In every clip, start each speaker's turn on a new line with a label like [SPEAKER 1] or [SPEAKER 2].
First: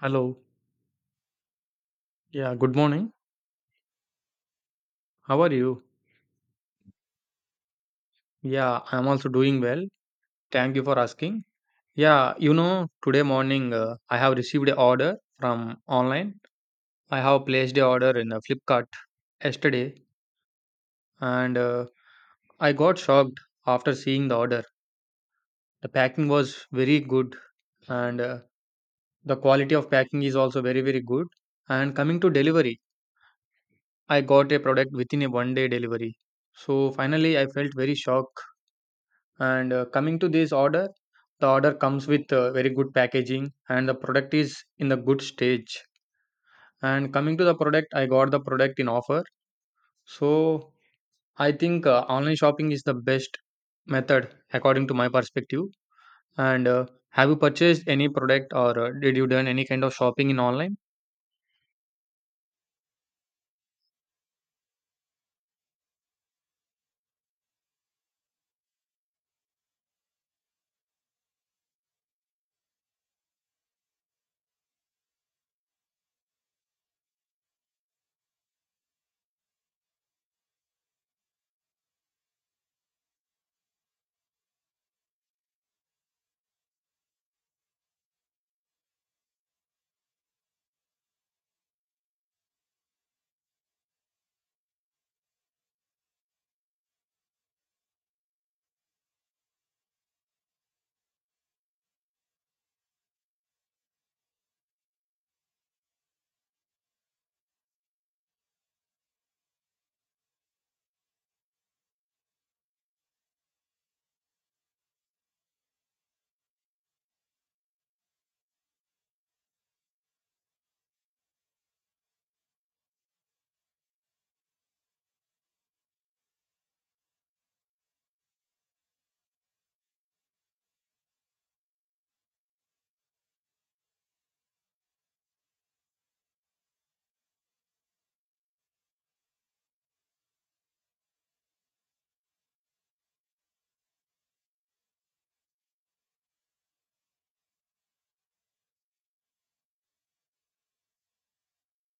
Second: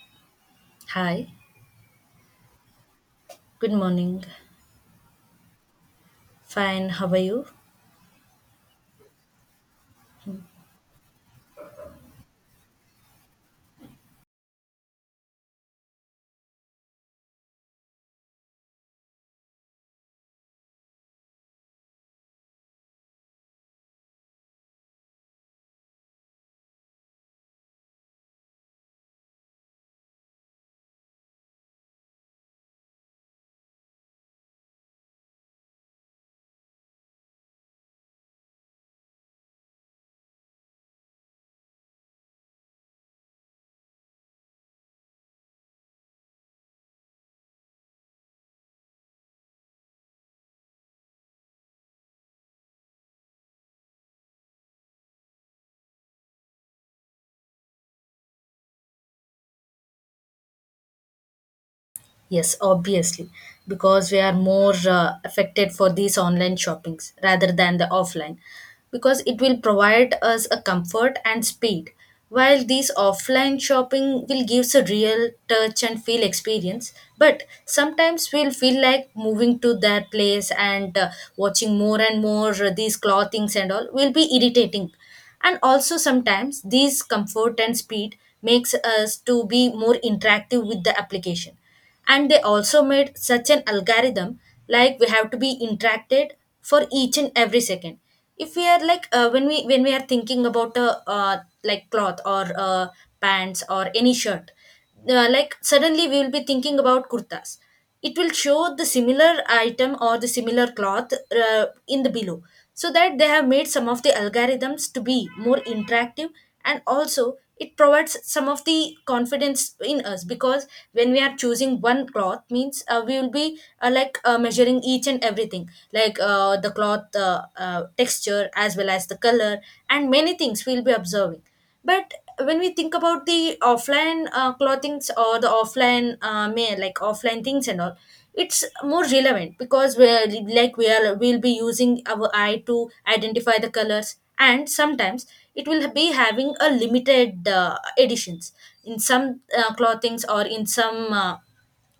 [SPEAKER 1] Hello.
[SPEAKER 2] Hi,
[SPEAKER 1] Yeah, good morning.
[SPEAKER 2] good morning.
[SPEAKER 1] How are you?
[SPEAKER 2] Fine, how are you?
[SPEAKER 1] Yeah, I'm also doing well. Thank you for asking. Yeah, today morning I have received a order from online. I have placed a order in Flipkart yesterday and I got shocked after seeing the order. The packing was very good and the quality of packing is also very very good. And coming to delivery, I got a product within a 1 day delivery. So finally I felt very shocked and coming to this order, the order comes with very good packaging and the product is in the good stage. And coming to the product, I got the product in offer. So I think online shopping is the best method according to my perspective. And have you purchased any product or did you done any kind of shopping in online?
[SPEAKER 2] Yes, obviously, because we are more affected for these online shoppings rather than the offline, because it will provide us a comfort and speed, while these offline shopping will gives a real touch and feel experience. But sometimes we'll feel like moving to their place and watching more and more these clothings and all will be irritating, and also sometimes these comfort and speed makes us to be more interactive with the application, and they also made such an algorithm, like we have to be interacted for each and every second if we are like when we are thinking about a like cloth or pants or any shirt, like suddenly we will be thinking about kurtas. It will show the similar item or the similar cloth uh, in the below, so that they have made some of the algorithms to be more interactive. And also it provides some of the confidence in us, because when we are choosing one cloth means we will be like measuring each and everything, like the cloth texture as well as the color, and many things we'll be observing. But when we think about the offline clothings or the offline may like offline things and all, it's more relevant because we're like we are we'll be using our eye to identify the colors, and sometimes it will be having a limited editions in some clothings or in some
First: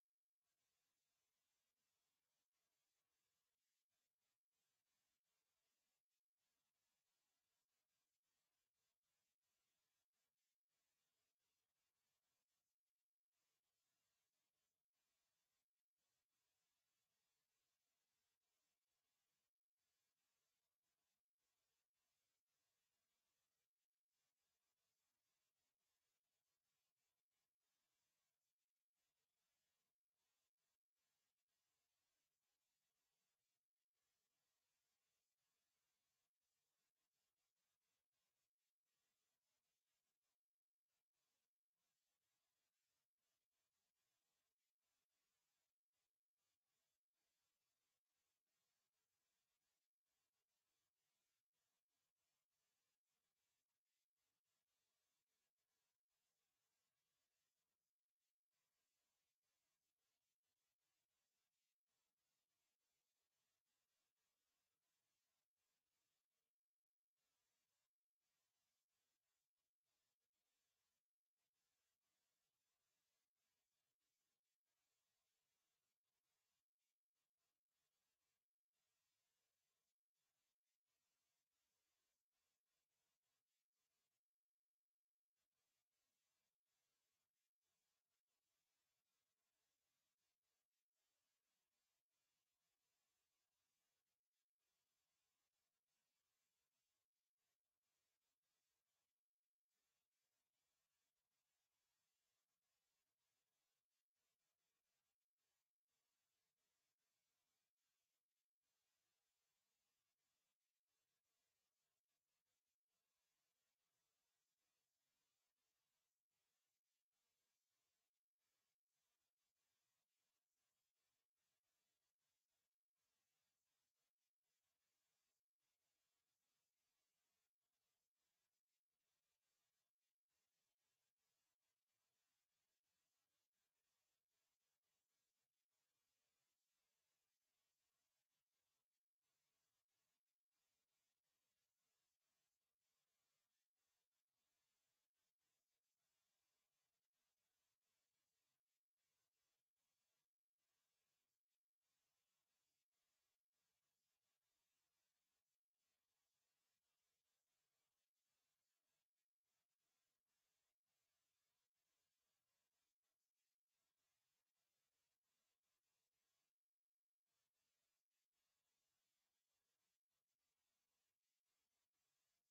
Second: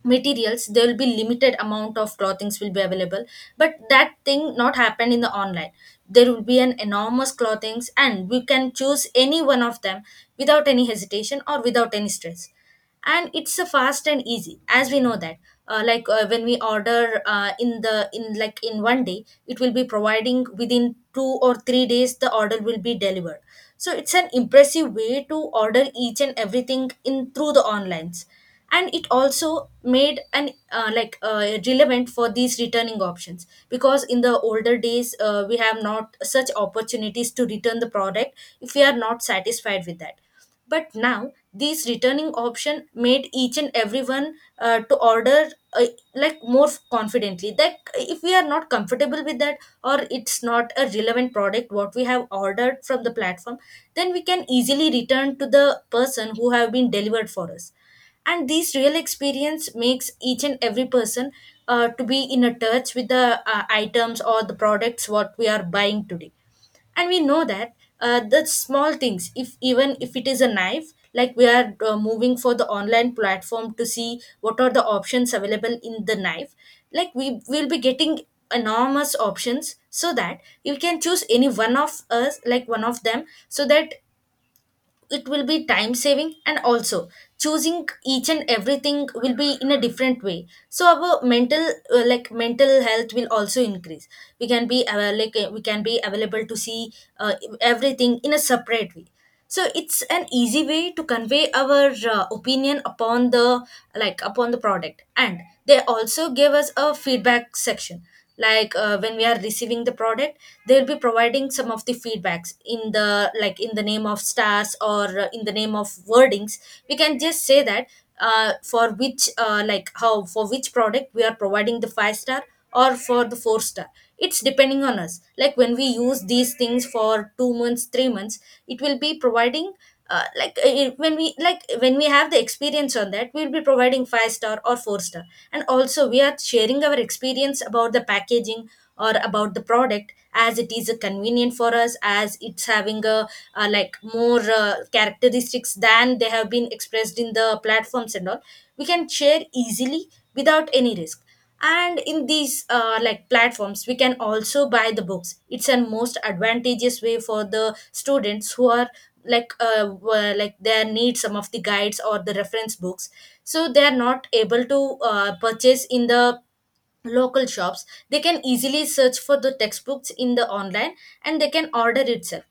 [SPEAKER 2] materials. There will be limited amount of clothings will be available, but that thing not happen in the online. There will be an enormous clothings and we can choose any one of them without any hesitation or without any stress. And it's a fast and easy, as we know that like when we order in the in like in 1 day, it will be providing within 2 or 3 days the order will be delivered. So it's an impressive way to order each and everything in through the onlines. And it also made an like relevant for these returning options, because in the older days we have not such opportunities to return the product if we are not satisfied with that. But now these returning option made each and everyone to order uh, like more confidently, that if we are not comfortable with that, or it's not a relevant product what we have ordered from the platform, then we can easily return to the person who have been delivered for us. And these real experience makes each and every person to be in a touch with the items or the products what we are buying today. And we know that the small things, if even if it is a knife, like we are moving for the online platform to see what are the options available in the knife. Like we will be getting enormous options, so that you can choose any one of us like one of them, so that it will be time saving. And also choosing each and everything will be in a different way, so our mental like mental health will also increase. We can be like we can be available to see uh, everything in a separate way. So it's an easy way to convey our opinion upon the upon the product. And they also give us a feedback section, like when we are receiving the product, they'll be providing some of the feedbacks in the like in the name of stars or in the name of wordings. We can just say that for which like how for which product we are providing the five star or for the four star. It's depending on us, like when we use these things for 2 months 3 months, it will be providing like when we have the experience on that, we'll be providing five star or four star. And also we are sharing our experience about the packaging or about the product, as it is convenient for us, as it's having a like more characteristics than they have been expressed in the platforms and all. We can share easily without any risk. And in these like platforms we can also buy the books. It's a most advantageous way for the students who are like like they need some of the guides or the reference books, so they are not able to purchase in the local shops. They can easily search for the textbooks in the online, and they can order itself.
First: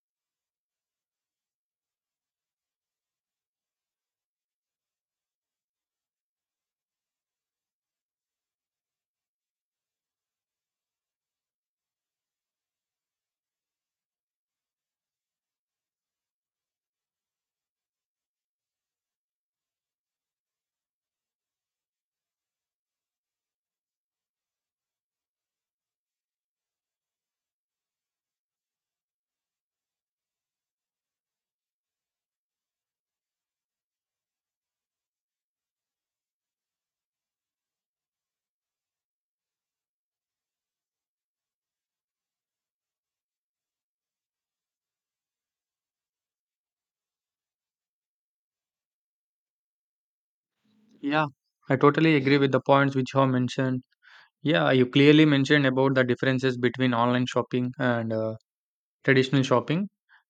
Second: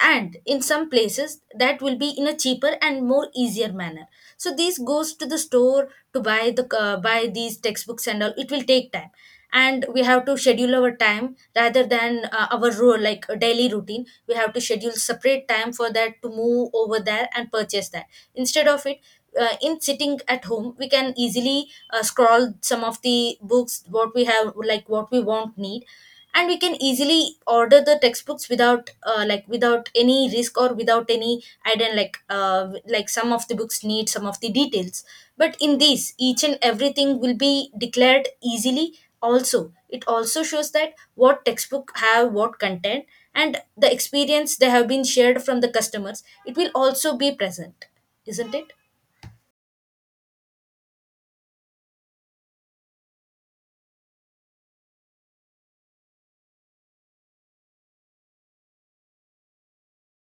[SPEAKER 2] And in some places that will be in a cheaper and more easier manner. So this goes to the store to buy the buy these textbooks and all, it will take time, and we have to schedule our time rather than our rule like daily routine. We have to schedule separate time for that to move over there and purchase that. Instead of it, in sitting at home we can easily scroll some of the books what we have like what we won't need, and we can easily order the textbooks without like without any risk or without any I like some of the books need some of the details, but in these each and everything will be declared easily. Also it also shows that what textbook have what content, and the experience they have been shared from the customers, it will also be present, isn't it?
[SPEAKER 1] Yeah, I totally agree with the points which you have mentioned. Yeah, you clearly mentioned about the differences between online shopping and traditional shopping.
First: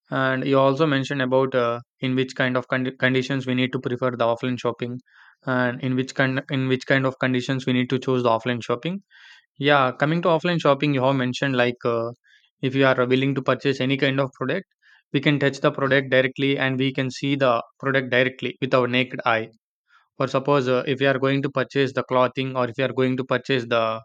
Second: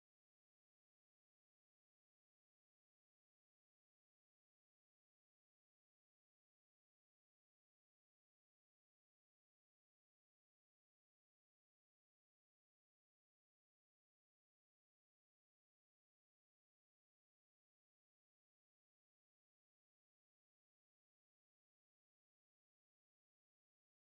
[SPEAKER 1] And you also mentioned about in which kind of conditions we need to prefer the offline shopping, and in which kind of conditions we need to choose the offline shopping. Yeah, coming to offline shopping, you have mentioned like if you are willing to purchase any kind of product, we can touch the product directly and we can see the product directly with our naked eye. For suppose if you are going to purchase the clothing or if you are going to purchase the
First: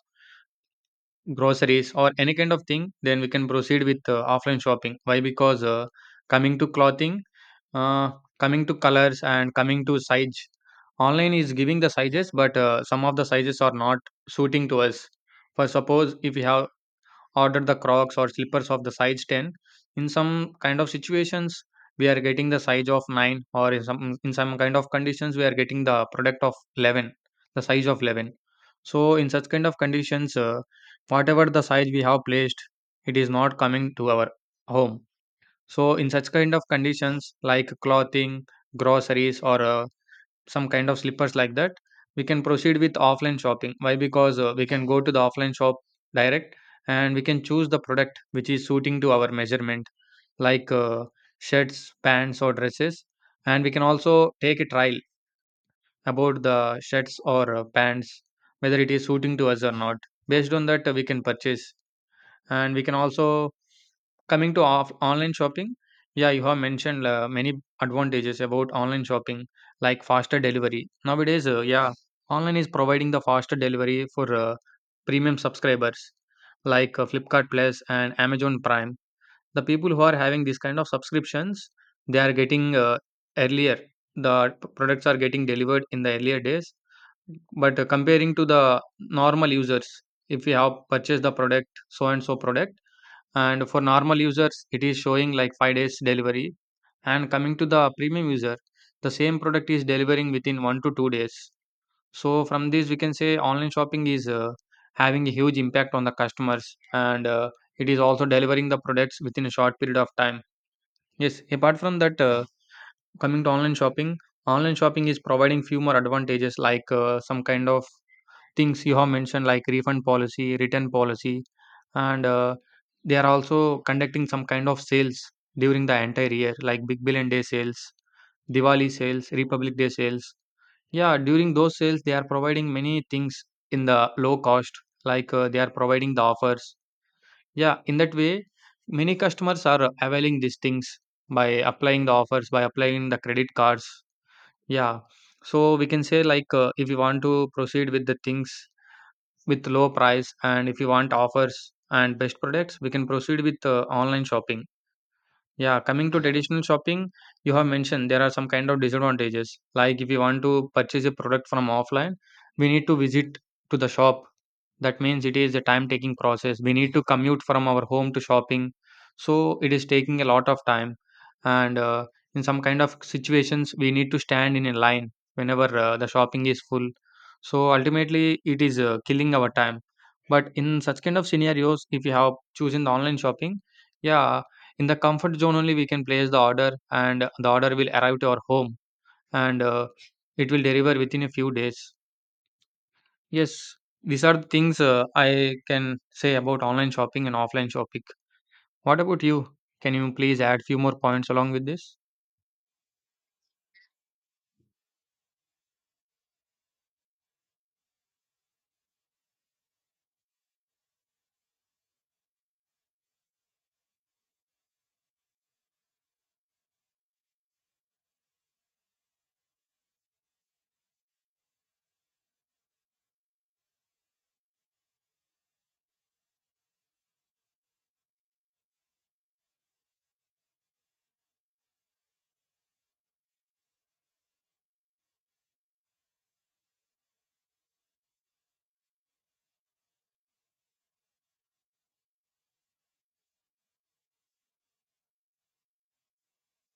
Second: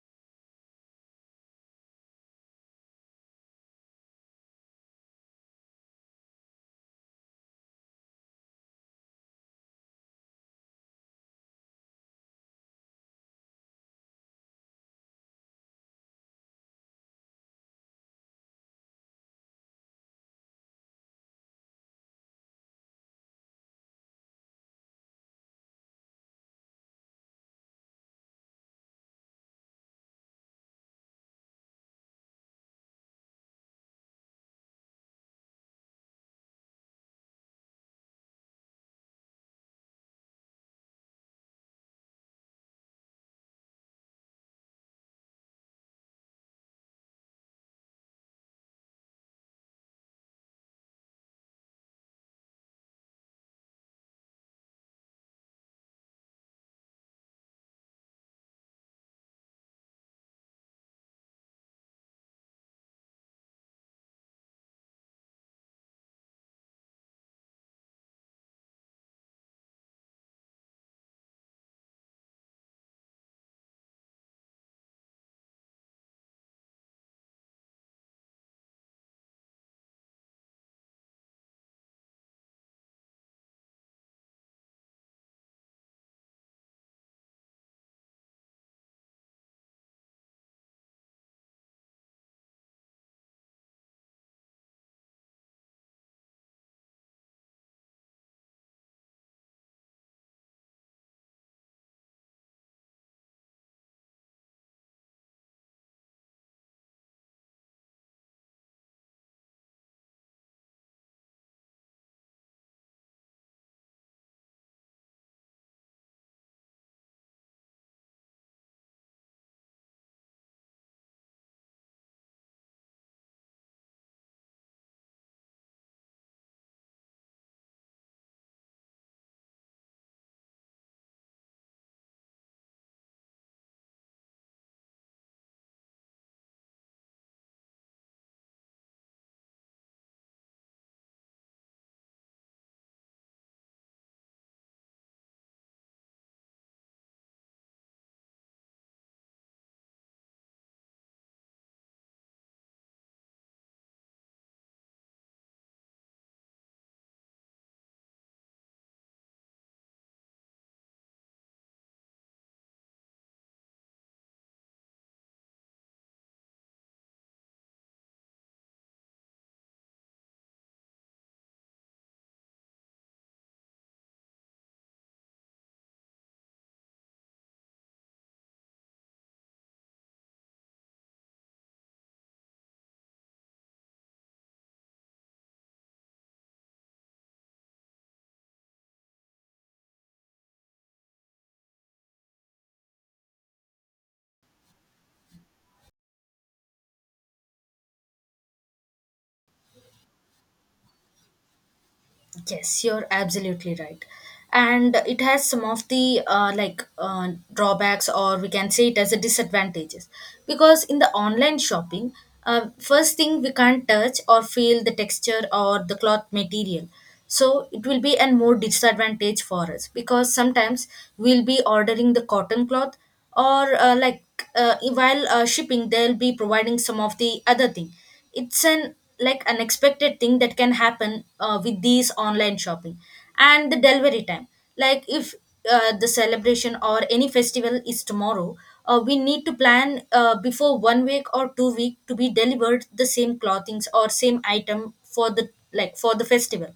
[SPEAKER 1] groceries or any kind of thing, then we can proceed with offline shopping. Why? Because coming to clothing, uh, coming to colors and coming to size, online is giving the sizes, but some of the sizes are not suiting to us. For suppose, if we have order the crocs or slippers of the size 10, in some kind of situations we are getting the size of 9, or in some kind of conditions we are getting the product of 11, the size of 11. So in such kind of conditions whatever the size we have placed, it is not coming to our home. So in such kind of conditions like clothing, groceries, or some kind of slippers like that, we can proceed with offline shopping. Why? Because we can go to the offline shop direct and we can choose the product which is suiting to our measurement, like shirts, pants or dresses. And we can also take a trial about the shirts or pants, whether it is suiting to us or not. Based on that we can purchase. And we can also coming to off online shopping, yeah, you have mentioned many advantages about online shopping, like faster delivery. Nowadays, yeah, online is providing the faster delivery for premium subscribers like Flipkart Plus and Amazon Prime. The people who are having this kind of subscriptions, they are getting earlier. The products are getting delivered in the earlier days. But comparing to the normal users, if you have purchased the product, so and so product, and for normal users, it is showing like 5 days delivery. And coming to the premium user, the same product is delivering within 1 to 2 days. So from this, we can say online shopping is having a huge impact on the customers, and it is also delivering the products within a short period of time. Yes, apart from that, coming to online shopping is providing few more advantages like some kind of things you have mentioned, like refund policy, return policy, and they are also conducting some kind of sales during the entire year, like Big Billion Day sales, Diwali sales, Republic Day sales. Yeah, during those sales, they are providing many things in the low cost, like they are providing the offers. Yeah, in that way, many customers are availing these things by applying the offers, by applying the credit cards. Yeah, so we can say like if you want to proceed with the things with low price, and if you want offers and best products, we can proceed with online shopping. Yeah, coming to traditional shopping, you have mentioned there are some kind of disadvantages. Like if you want to purchase a product from offline, we need to visit to the shop. That means it is a time taking process. We need to commute from our home to shopping. So it is taking a lot of time. And in some kind of situations, we need to stand in a line whenever the shopping is full. So ultimately, it is killing our time. But in such kind of scenarios, if you have chosen the online shopping, yeah, in the comfort zone only we can place the order, and the order will arrive to our home, and it will deliver within a few days. Yes, these are the things I can say about online shopping and offline shopping. What about you? Can you please add few more points along with this?
[SPEAKER 2] Yes, you're absolutely right. And it has some of the like drawbacks, or we can say it as a disadvantages, because in the online shopping, first thing, we can't touch or feel the texture or the cloth material. So it will be a more disadvantage for us, because sometimes we'll be ordering the cotton cloth or like while shipping, they'll be providing some of the other thing. It's an like unexpected thing that can happen with these online shopping. And the delivery time, like if the celebration or any festival is tomorrow, we need to plan before 1 week or 2 week to be delivered the same clothings or same item for the like for the festival.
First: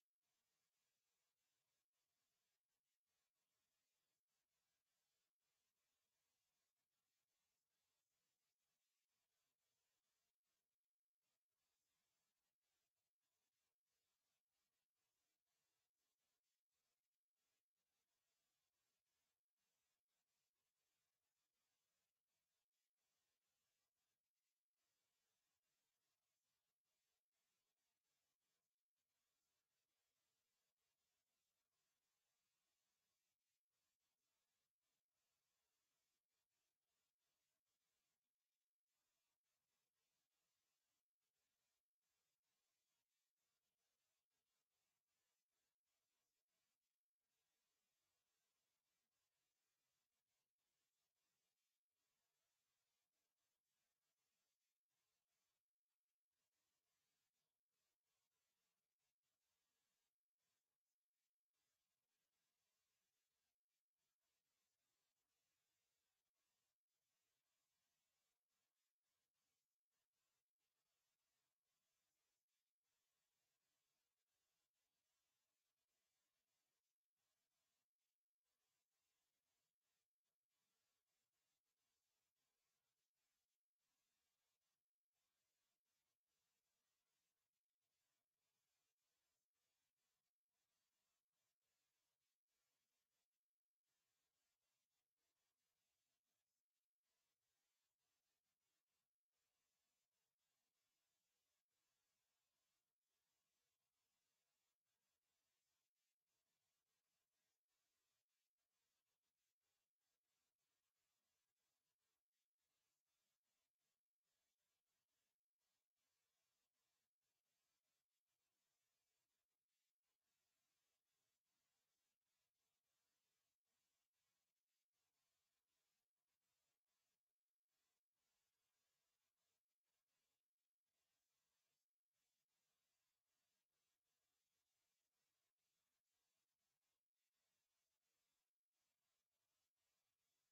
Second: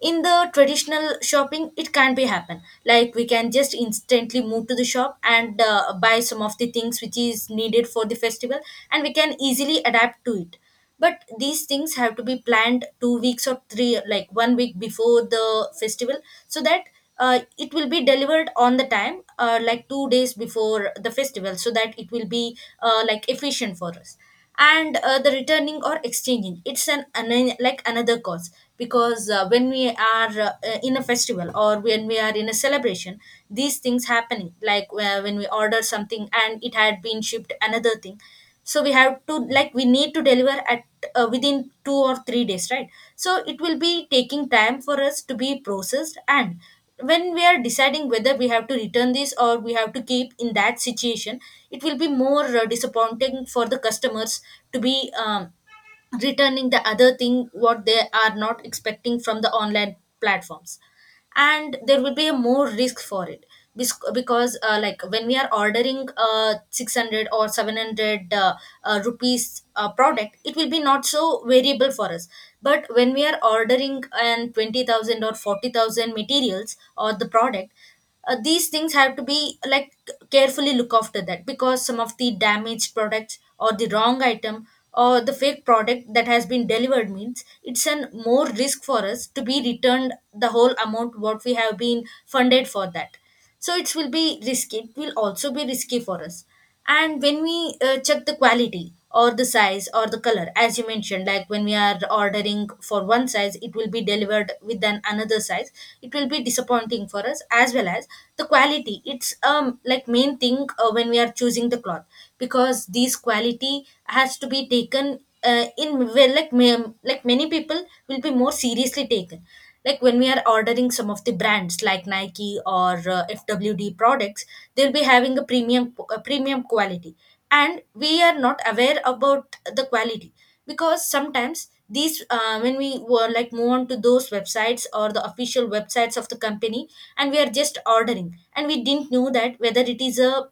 [SPEAKER 2] In the traditional shopping it can't be happen, like we can just instantly move to the shop and buy some of the things which is needed for the festival, and we can easily adapt to it. But these things have to be planned 2 weeks or three like 1 week before the festival, so that it will be delivered on the time, like 2 days before the festival, so that it will be like efficient for us. And the returning or exchanging, it's an like another cause, because when we are in a festival or when we are in a celebration, these things happening, like when we order something and it had been shipped another thing. So we have to we need to deliver at within 2 or 3 days, right? So it will be taking time for us to be processed. And when we are deciding whether we have to return this or we have to keep in that situation, it will be more disappointing for the customers to be returning the other thing what they are not expecting from the online platforms. And there will be a more risk for it, because like when we are ordering 600 or 700 rupees product, it will be not so variable for us. But when we are ordering an 20,000 or 40,000 materials or the product, these things have to be like carefully look after that, because some of the damaged products or the wrong item or the fake product that has been delivered means it's an more risk for us to be returned the whole amount what we have been funded for that. So it will be risky, it will also be risky for us. And when we check the quality or the size or the color, as you mentioned, like when we are ordering for one size, it will be delivered with an another size. It will be disappointing for us, as well as the quality, it's like main thing when we are choosing the cloth, because this quality has to be taken in well, like like many people will be more seriously taken, like when we are ordering some of the brands like Nike or FWD products, they'll be having a premium quality, and we are not aware about the quality, because sometimes these when we were like move on to those websites or the official websites of the company, and we are just ordering and we didn't know that whether it is a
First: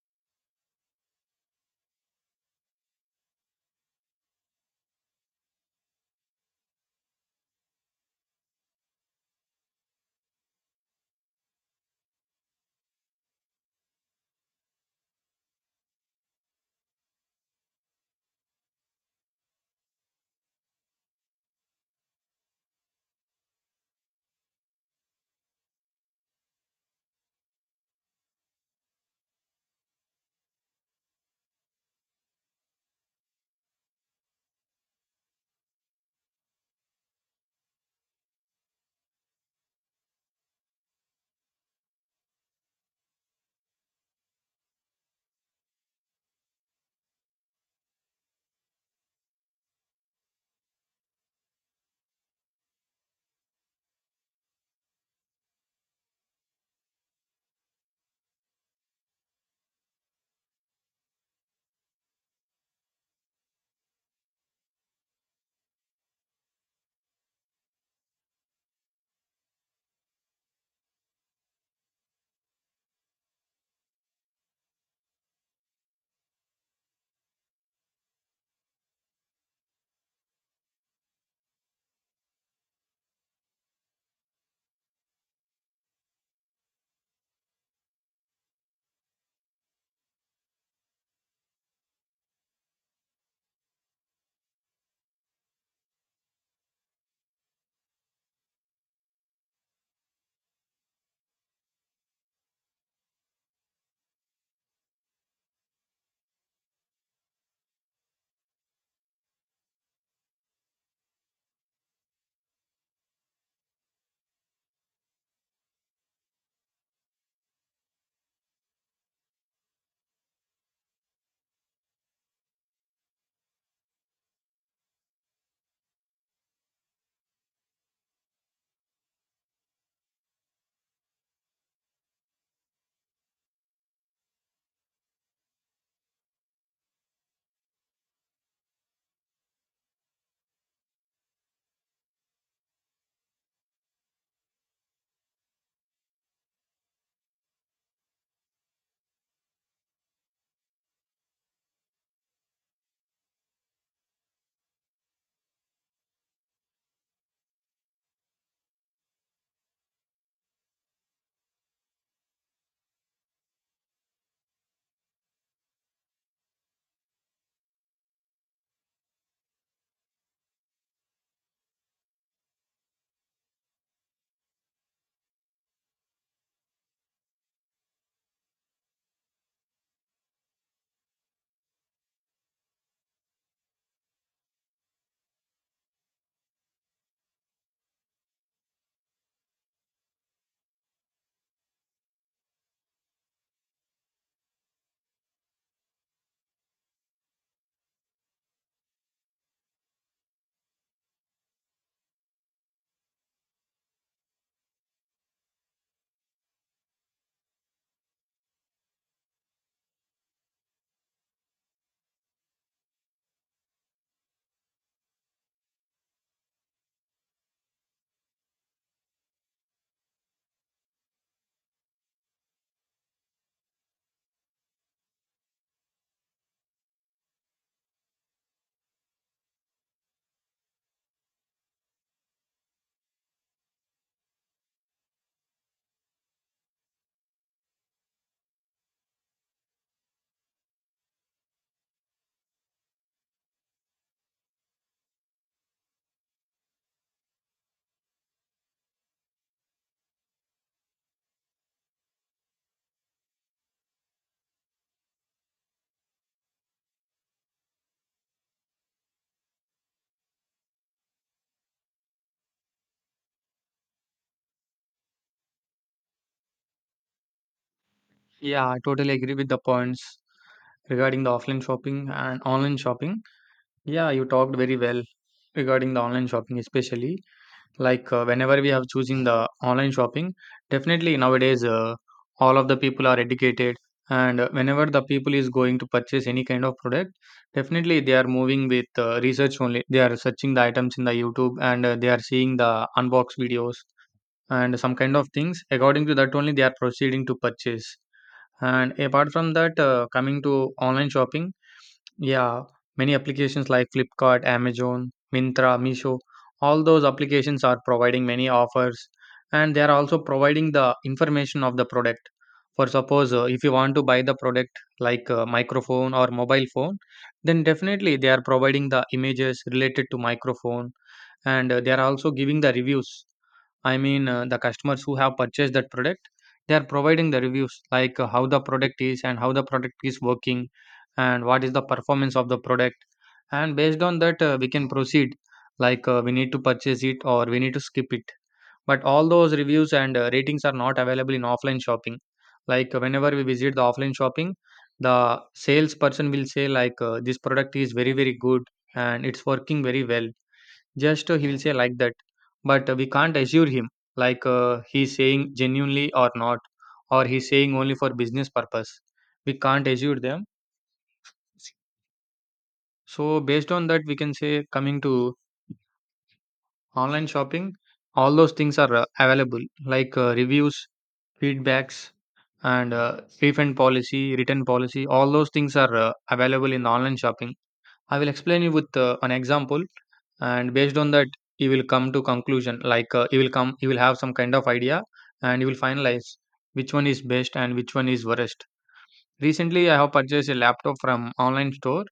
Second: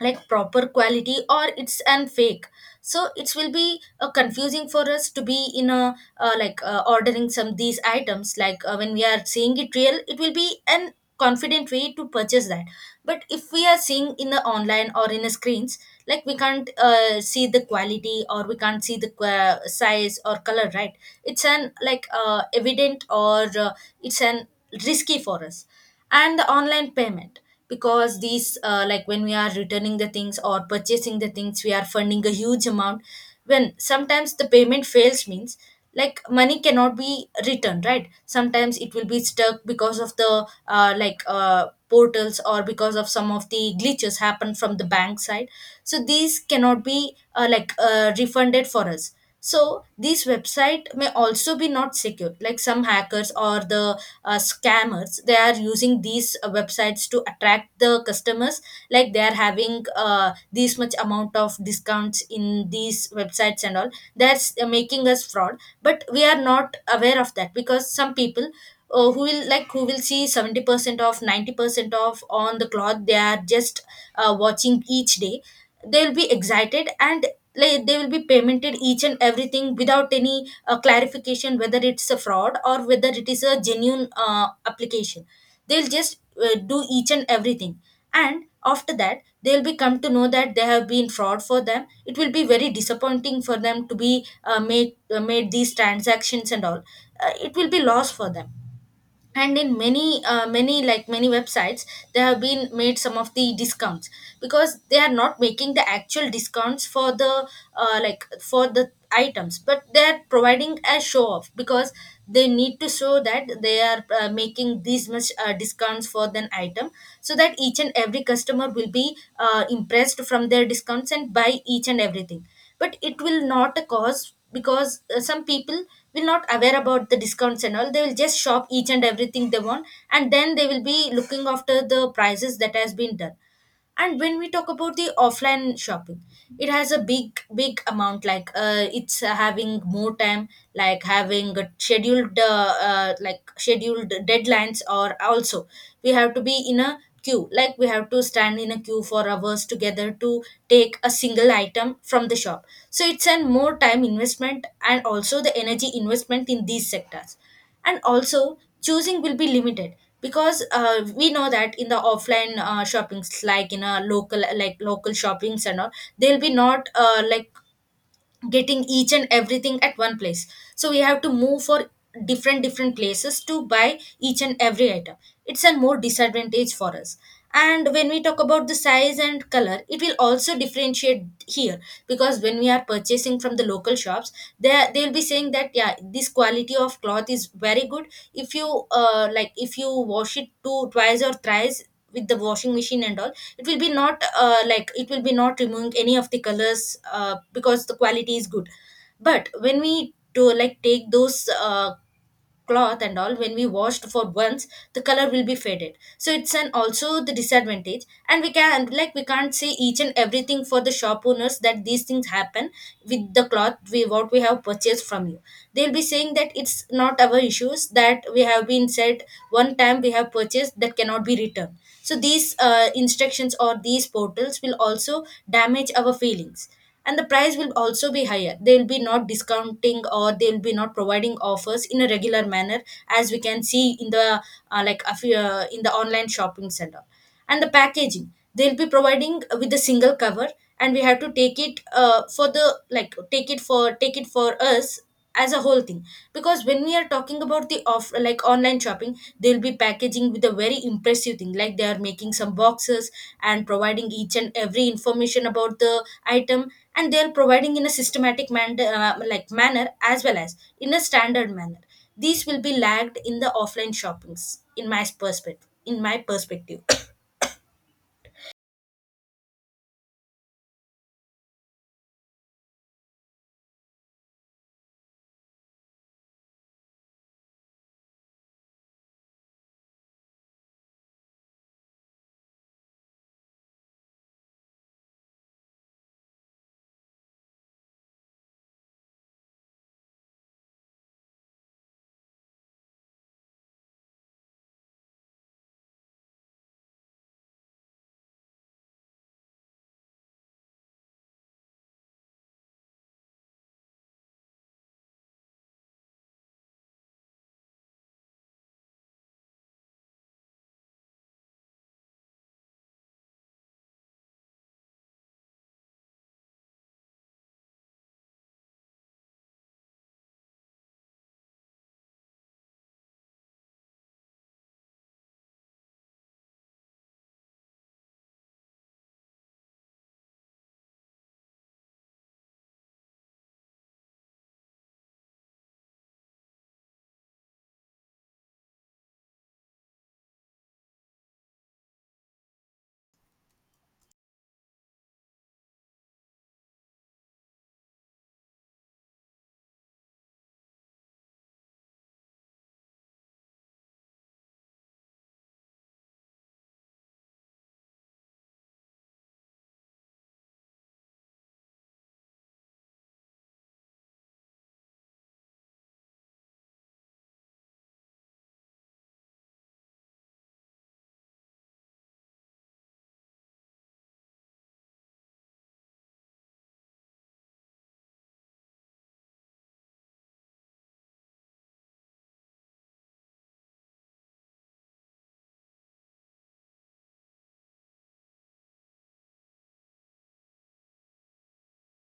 [SPEAKER 2] like proper quality or it's an fake. So it will be confusing for us to be in a ordering some these items when we are seeing it real, it will be an confident way to purchase that. But if we are seeing in the online or in the screens, like we can't see the quality or we can't see the qua size or color, right? It's an evident or it's an risky for us. And the online payment, because these like when we are returning the things or purchasing the things, we are funding a huge amount. When sometimes the payment fails means, like money cannot be returned, right? Sometimes it will be stuck because of the portals or because of some of the glitches happen from the bank side, so these cannot be refunded for us. So these website may also be not secure, like some hackers or the scammers, they are using these websites to attract the customers, like they are having this much amount of discounts in these websites and all. That's making us fraud. But we are not aware of that, because some people, who will who will see 70% off, 90% off on the cloth, they are just watching each day, they will be excited. And like, they will be paymented each and everything without any clarification whether it's a fraud or whether it is a genuine application. They'll just do each and everything, and after that they'll be come to know that they have been fraud. For them it will be very disappointing, for them to be made these transactions and all. It will be loss for them. And in many many websites, they have been made some of the discounts, because they are not making the actual discounts for the like for the items, but they are providing a show off because they need to show that they are making these much discounts for an item, so that each and every customer will be impressed from their discounts and buy each and everything. But it will not cause, because some people will not aware about the discounts and all, they will just shop each and everything they want, and then they will be looking after the prices that has been done. And when we talk about the offline shopping, it has a big big amount, like it's having more time, like having a scheduled scheduled deadlines. Or also we have to be in a queue, like we have to stand in a queue for hours together to take a single item from the shop. So it's an more time investment and also the energy investment in these sectors. And also choosing will be limited, because we know that in the offline shoppings, like in a local shoppings and all, they'll be not like getting each and everything at one place, so we have to move for different different places to buy each and every item. It's a more disadvantage for us. And when we talk about the size and color, it will also differentiate here, because when we are purchasing from the local shops, they'll be saying that yeah, this quality of cloth is very good, if you if you wash it two twice or thrice with the washing machine and all, it will be not like it will be not removing any of the colors, because the quality is good. But when we do like take those cloth and all, when we washed for once, the color will be faded, so it's an also the disadvantage. And we can like we can't say each and everything for the shop owners that these things happen with the cloth we what we have purchased from you. They'll be saying that it's not our issues, that we have been said one time we have purchased, that cannot be returned. So these instructions or these portals will also damage our feelings. And the price will also be higher, they will be not discounting or they will be not providing offers in a regular manner, as we can see in the in the online shopping center. And the packaging, they'll be providing with a single cover, and we have to take it for the take it for us as a whole thing. Because when we are talking about the off like online shopping, they'll be packaging with a very impressive thing, like they are making some boxes and providing each and every information about the item, and they are providing in a systematic manner, as well as in a standard manner. These will be lagged in the offline shoppings, in my perspective.
[SPEAKER 1] Yeah, I totally agree with the points regarding the offline shopping and online shopping. Yeah, you talked very well regarding the online shopping especially. Like whenever we have choosing the online shopping, definitely nowadays all of the people are educated, and whenever the people is going to purchase any kind of product, definitely they are moving with research only. They are searching the items in the YouTube, and they are seeing the unbox videos and some kind of things. According to that only they are proceeding to purchase. And apart from that, coming to online shopping, yeah, many applications like Flipkart, Amazon, Mintra, Misho, all those applications are providing many offers, and they are also providing the information of the product. For suppose, if you want to buy the product like a microphone or mobile phone, then definitely they are providing the images related to microphone, and they are also giving the reviews. I mean, the customers who have purchased that product, they are providing the reviews like how the product is and how the product is working and what is the performance of the product. And based on that, we can proceed, like we need to purchase it or we need to skip it. But all those reviews and ratings are not available in offline shopping. Like whenever we visit the offline shopping, the salesperson will say like this product is very very good and it's working very well. Just he will say like that, but we can't assure him like he's saying genuinely or not, or he's saying only for business purpose. We can't assure them. So based on that, we can say coming to online shopping, all those things are available, like reviews, feedbacks, and refund policy, return policy. All those things are available in online shopping. I will explain you with an example, and based on that you will come to conclusion, like you will have some kind of idea, and you will finalize which one is best and which one is worst. Recently I have purchased a laptop from online store,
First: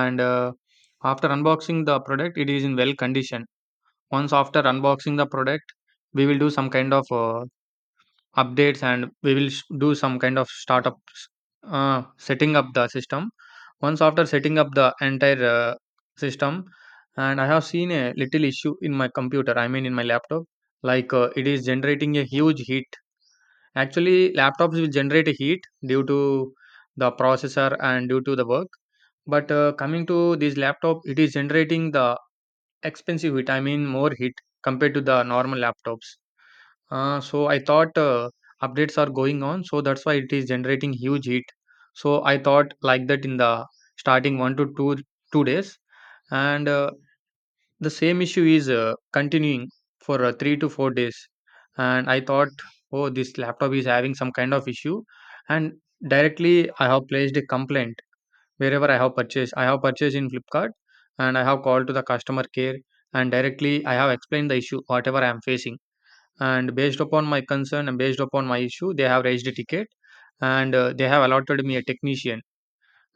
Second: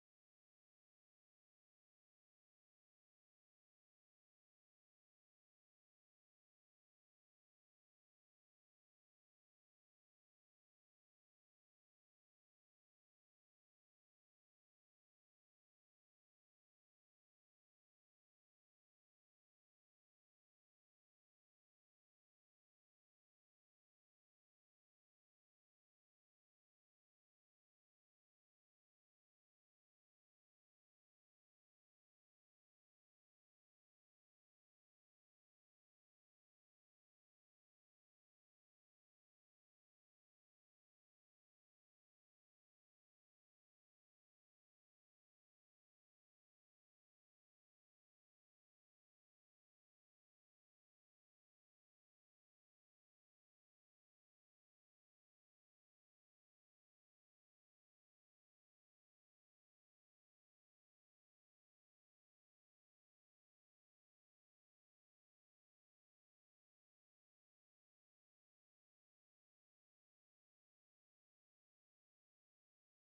[SPEAKER 1] and after unboxing the product it is in well condition. Once after unboxing the product, we will do some kind of updates, and we will do some kind of startup, setting up the system. Once after setting up the entire system, and I have seen a little issue in my computer, I mean in my laptop. Like it is generating a huge heat. Actually laptops will generate a heat due to the processor and due to the work, but coming to this laptop, it is generating the expensive heat, I mean more heat compared to the normal laptops. So I thought updates are going on, so that's why it is generating huge heat. So I thought like that in the starting 1 to 2 2 days, and the same issue is continuing for 3 to 4 days. And I thought, oh, this laptop is having some kind of issue, and directly I have placed a complaint wherever I have purchased. I have purchased in Flipkart, and I have called to the customer care, and directly I have explained the issue whatever I am facing, and based upon my concern and based upon my issue they have raised a ticket, and they have allotted me a technician,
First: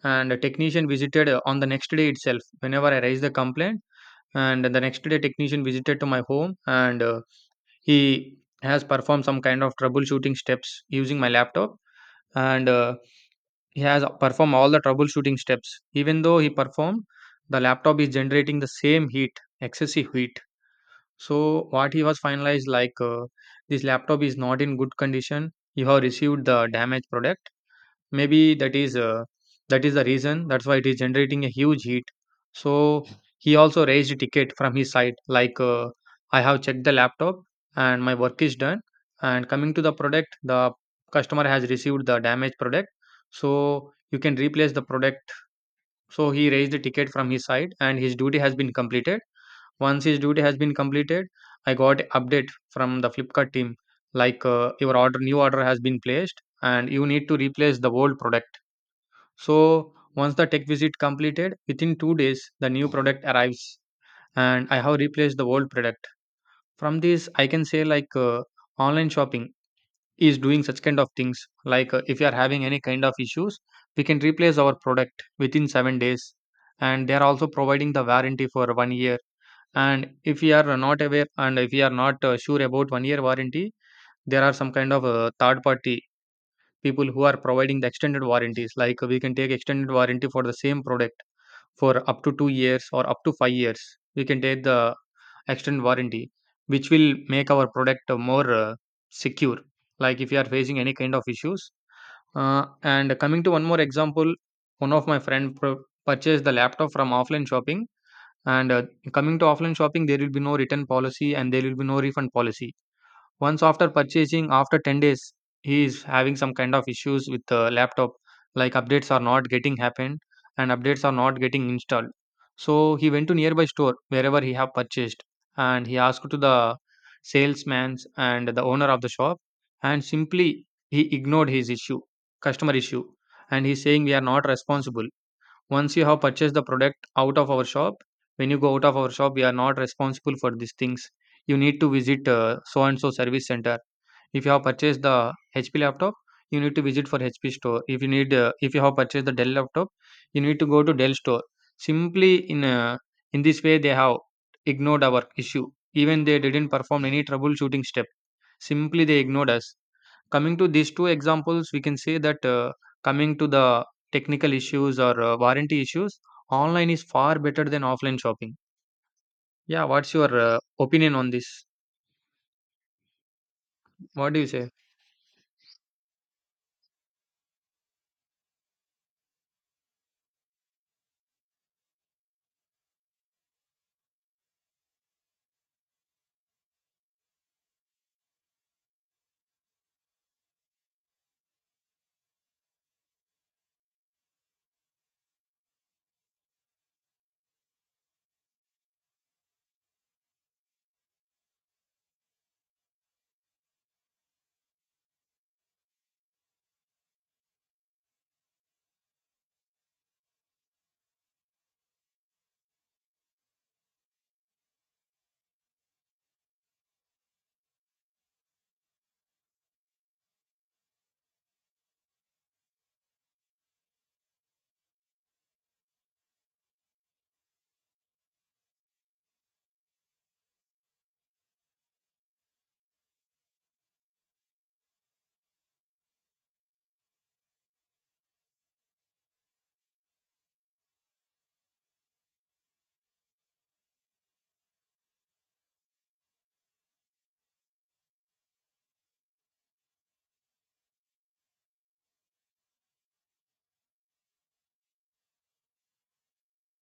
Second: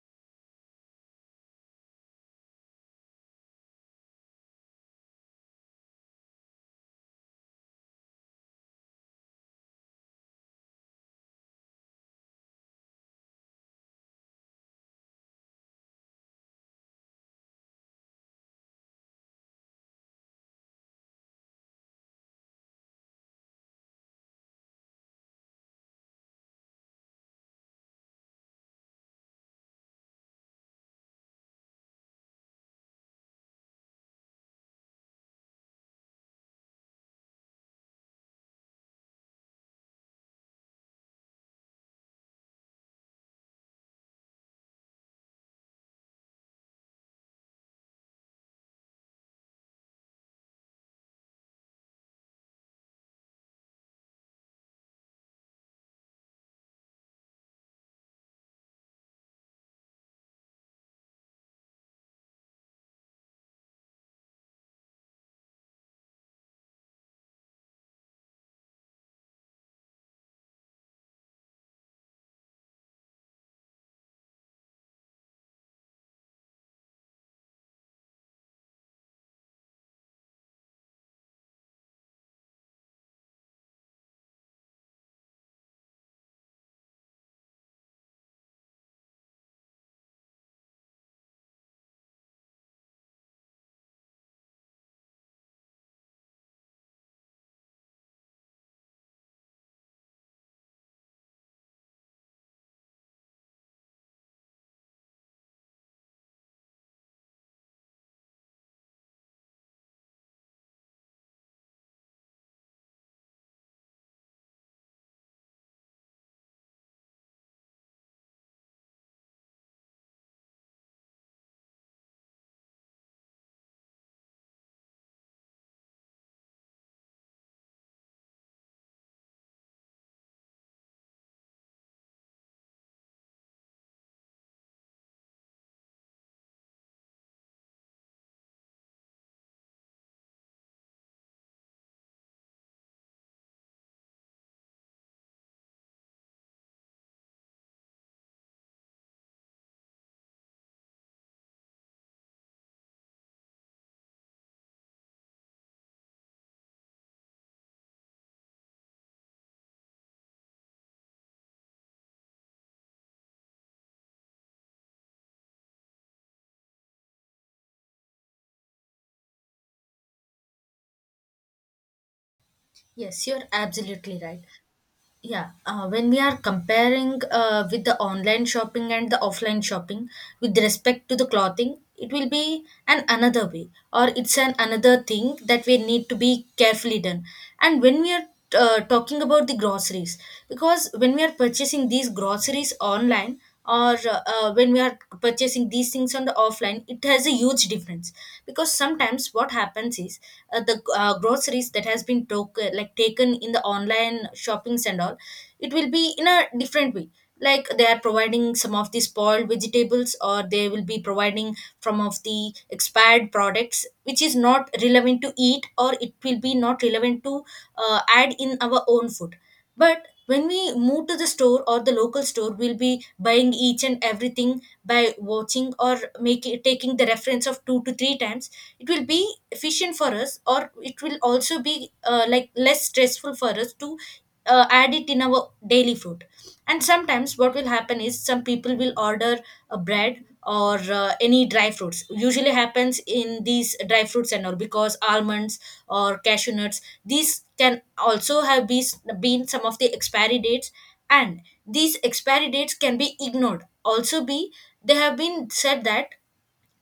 [SPEAKER 1] and a technician visited on the next day itself whenever I raised the complaint. And the next day technician visited to my home, and he has performed some kind of troubleshooting steps using my laptop. And he has performed all the troubleshooting steps. Even though he performed, the laptop is generating the same heat, excessive heat. So what he was finalized like this laptop is not in good condition. You have received the damaged product. Maybe that is the reason. That's why it is generating a huge heat. So he also raised a ticket from his side like, I have checked the laptop and my work is done. And coming to the product, the customer has received the damaged product. So you can replace the product. So he raised the ticket from his side and his duty has been completed. Once his duty has been completed, I got update from the Flipkart team like, your order, new order has been placed and you need to replace the old product. So once the tech visit completed, within 2 days the new product arrives, and I have replaced the old product. From this I can say like, online shopping is doing such kind of things like, if you are having any kind of issues, we can replace our product within 7 days, and they are also providing the warranty for 1 year. And if we are not aware and if we are not sure about 1 year warranty, there are some kind of third party people who are providing the extended warranties, like we can take extended warranty for the same product for up to 2 years or up to 5 years. We can take the extended warranty, which will make our product more secure, like if you are facing any kind of issues. And coming to one more example, one of my friend purchased the laptop from offline shopping, and coming to offline shopping, there will be no return policy and there will be no refund policy. Once after purchasing, after 10 days, he is having some kind of issues with the laptop, like updates are not getting happened and updates are not getting installed. So he went to nearby store wherever he have purchased, and he asked to the salesman and the owner of the shop, and simply he ignored his issue, customer issue, and he's saying we are not responsible. Once you have purchased the product out of our shop, when you go out of our shop, we are not responsible for these things. You need to visit so and so service center. If you have purchased the HP laptop, you need to visit for HP store. If you need, if you have purchased the Dell laptop, you need to go to Dell store. Simply in In this way, they have ignored our issue. Even they didn't perform any troubleshooting step. Simply they ignored us. Coming to these two examples, we can say that, coming to the technical issues or warranty issues, online is far better than offline shopping. Yeah, what's your opinion on this?
[SPEAKER 2] Yes, you're absolutely
[SPEAKER 1] What do
[SPEAKER 2] right.
[SPEAKER 1] you say?
[SPEAKER 2] Yeah, when we are comparing with the online shopping and the offline shopping, with respect to the clothing, it will be an another way, or it's an another thing that we need to be carefully done. And when we are talking about the groceries, because when we are purchasing these groceries online, or when we are purchasing these things on the offline, it has a huge difference. Because sometimes what happens is, the groceries that has been took, like taken in the online shoppings and all, it will be in a different way, like they are providing some of the spoiled vegetables, or they will be providing from of the expired products which is not relevant to eat, or it will be not relevant to add in our own food. But when we move to the store or the local store, we'll be buying each and everything by watching or making taking the reference of two to three times. It will be efficient for us, or it will also be like less stressful for us to add it in our daily food. And sometimes what will happen is, some people will order a bread or any dry fruits. Usually happens in these dry fruits and all, because almonds or cashew nuts, these can also have been some of the expiry dates. And these expiry dates can be ignored also be, they have been said that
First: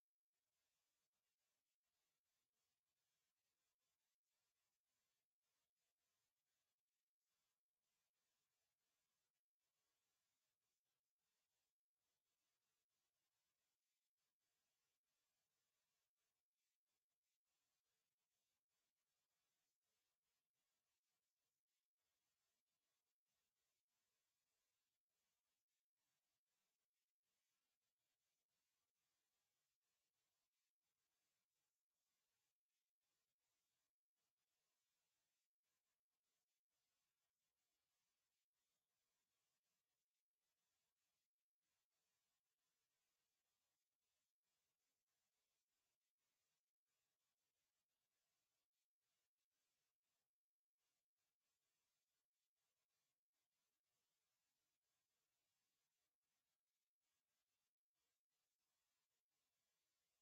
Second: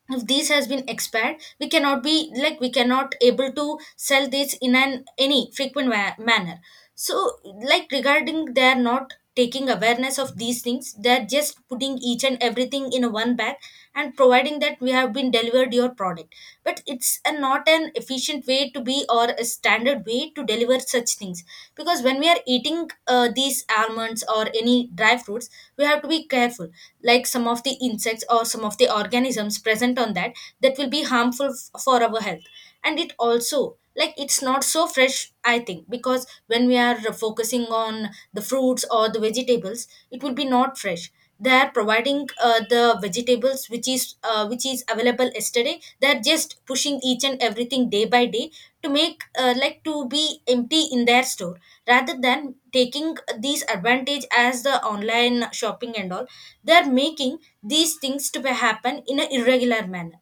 [SPEAKER 2] if this has been expired, we cannot be like we cannot able to sell this in an any manner. So like regarding, they're not taking awareness of these things, they're just putting each and everything in a one bag and providing that we have been delivered your product. But it's a, not an efficient way to be, or a standard way to deliver such things. Because when we are eating these almonds or any dry fruits, we have to be careful, like some of the insects or some of the organisms present on that, that will be harmful for our health. And it also like, it's not so fresh I think, because when we are focusing on the fruits or the vegetables, it will be not fresh. They are providing the vegetables which is available yesterday. They are just pushing each and everything day by day to make like to be empty in their store, rather than taking these advantage. As the online shopping and all, they are making these things to be happen in an irregular manner.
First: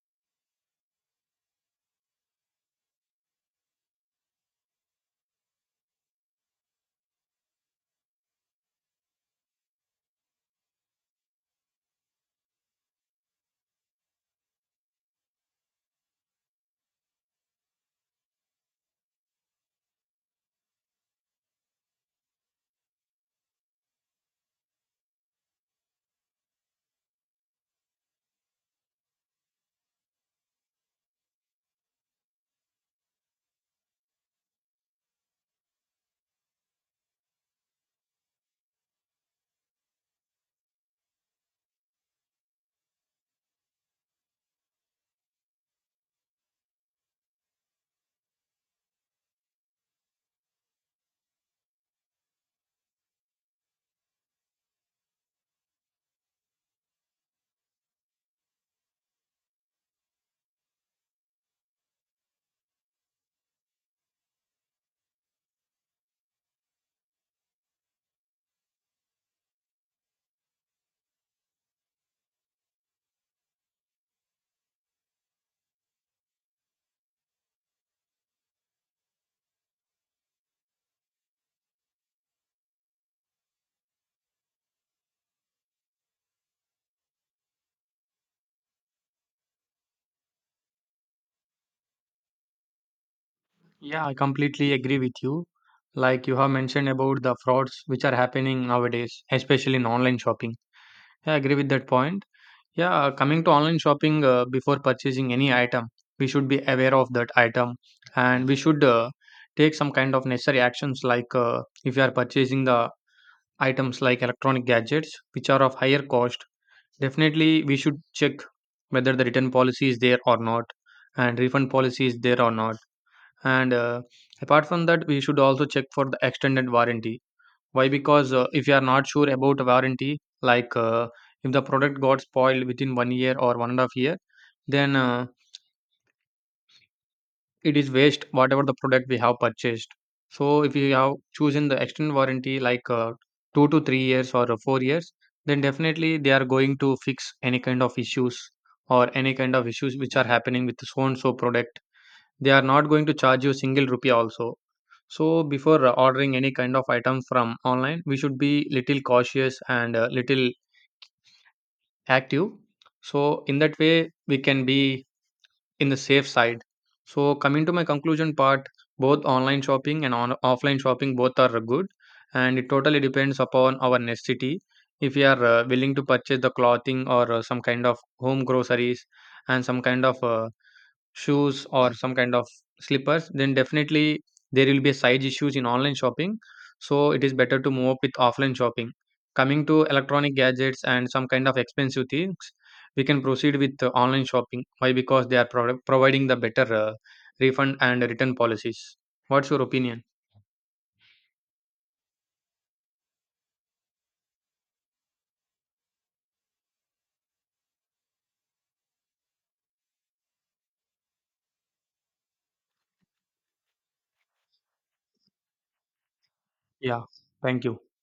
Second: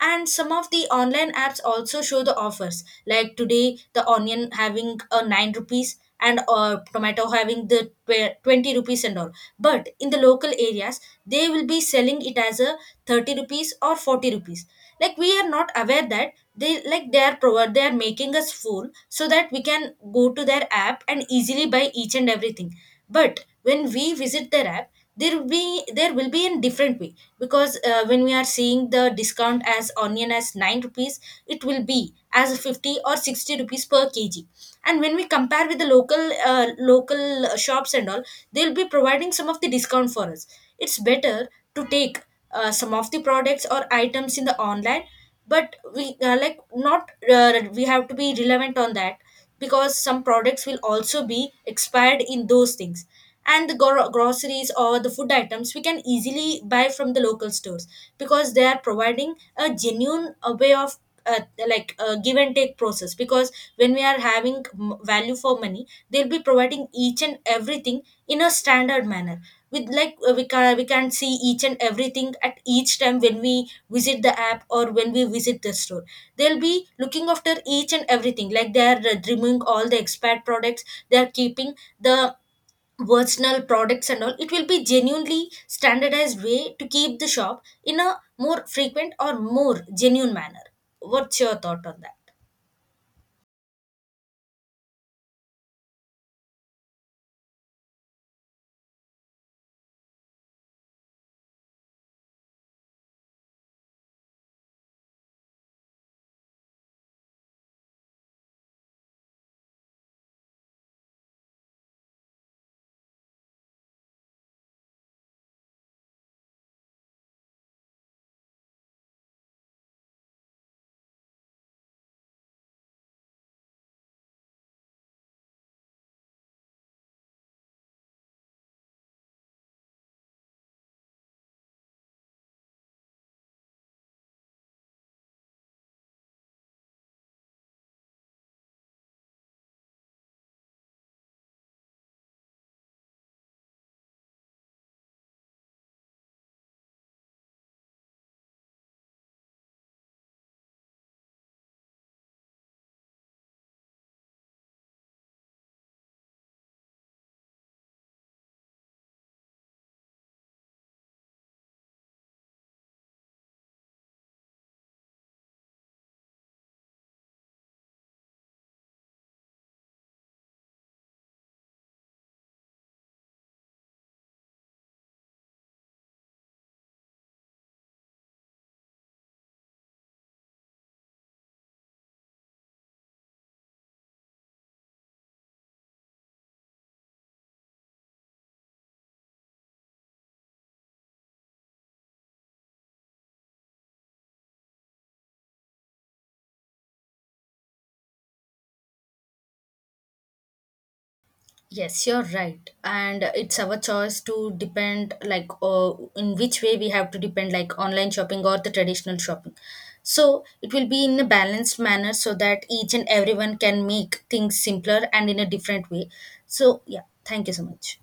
[SPEAKER 2] And some of the online apps also show the offers, like today the onion having a 9 rupees, and tomato having the 20 rupees and all. But in the local areas, they will be selling it as a 30 rupees or 40 rupees. Like we are not aware that they like they are provide they are making us fool, so that we can go to their app and easily buy each and everything. But when we visit their app, there will be in different way. Because when we are seeing the discount as onion as 9 rupees, it will be as 50 or 60 rupees per kg. And when we compare with the local shops and all, they'll be providing some of the discount for us. It's better to take some of the products or items in the online, but we like not we have to be relevant on that, because some products will also be expired in those things. And the groceries or the food items we can easily buy from the local stores, because they are providing a genuine way of uh, give and take process. Because when we are having value for money, they'll be providing each and everything in a standard manner. With like, we can see each and everything at each time when we visit the app or when we visit the store. They'll be looking after each and everything, like they are removing all the expired products, they are keeping the original products and all. It will be genuinely standardized way to keep the shop in a more frequent or more genuine manner. What's your thought on that?
[SPEAKER 1] Yeah, I completely agree with you. Like you have mentioned about the frauds which are happening nowadays, especially in online shopping. Yeah, I agree with that point. Yeah, coming to online shopping, before purchasing any item, we should be aware of that item, and we should take some kind of necessary actions, like if you are purchasing the items like electronic gadgets which are of higher cost, definitely we should check whether the return policy is there or not and refund policy is there or not. And apart from that, we should also check for the extended warranty. Why? Because if you are not sure about warranty, like if the product got spoiled within 1 year or 1.5 years, then it is waste whatever the product we have purchased. So if you have chosen the extended warranty like 2 to 3 years or 4 years, then definitely they are going to fix any kind of issues or any kind of issues which are happening with so and so product. They are not going to charge you single rupee also. So before ordering any kind of item from online, we should be little cautious and little active. So in that way, we can be in the safe side. So coming to my conclusion part, both online shopping and offline shopping both are good, and it totally depends upon our necessity. If we are willing to purchase the clothing or some kind of home groceries and some kind of shoes or some kind of slippers, then definitely there will be a side issues in online shopping, so it is better to move up with offline shopping. Coming to electronic gadgets and some kind of expensive things, we can proceed with online shopping. Why? Because they are providing the better refund and return policies. What's your opinion?
[SPEAKER 2] Yes, you're right. And it's our choice to depend, like, in which way we have to depend, like online shopping or the traditional shopping. So it will be in a balanced manner so that each and everyone can make things simpler and in a different way. So,
[SPEAKER 1] Yeah,
[SPEAKER 2] yeah, thank you
[SPEAKER 1] thank
[SPEAKER 2] so
[SPEAKER 1] you.
[SPEAKER 2] much.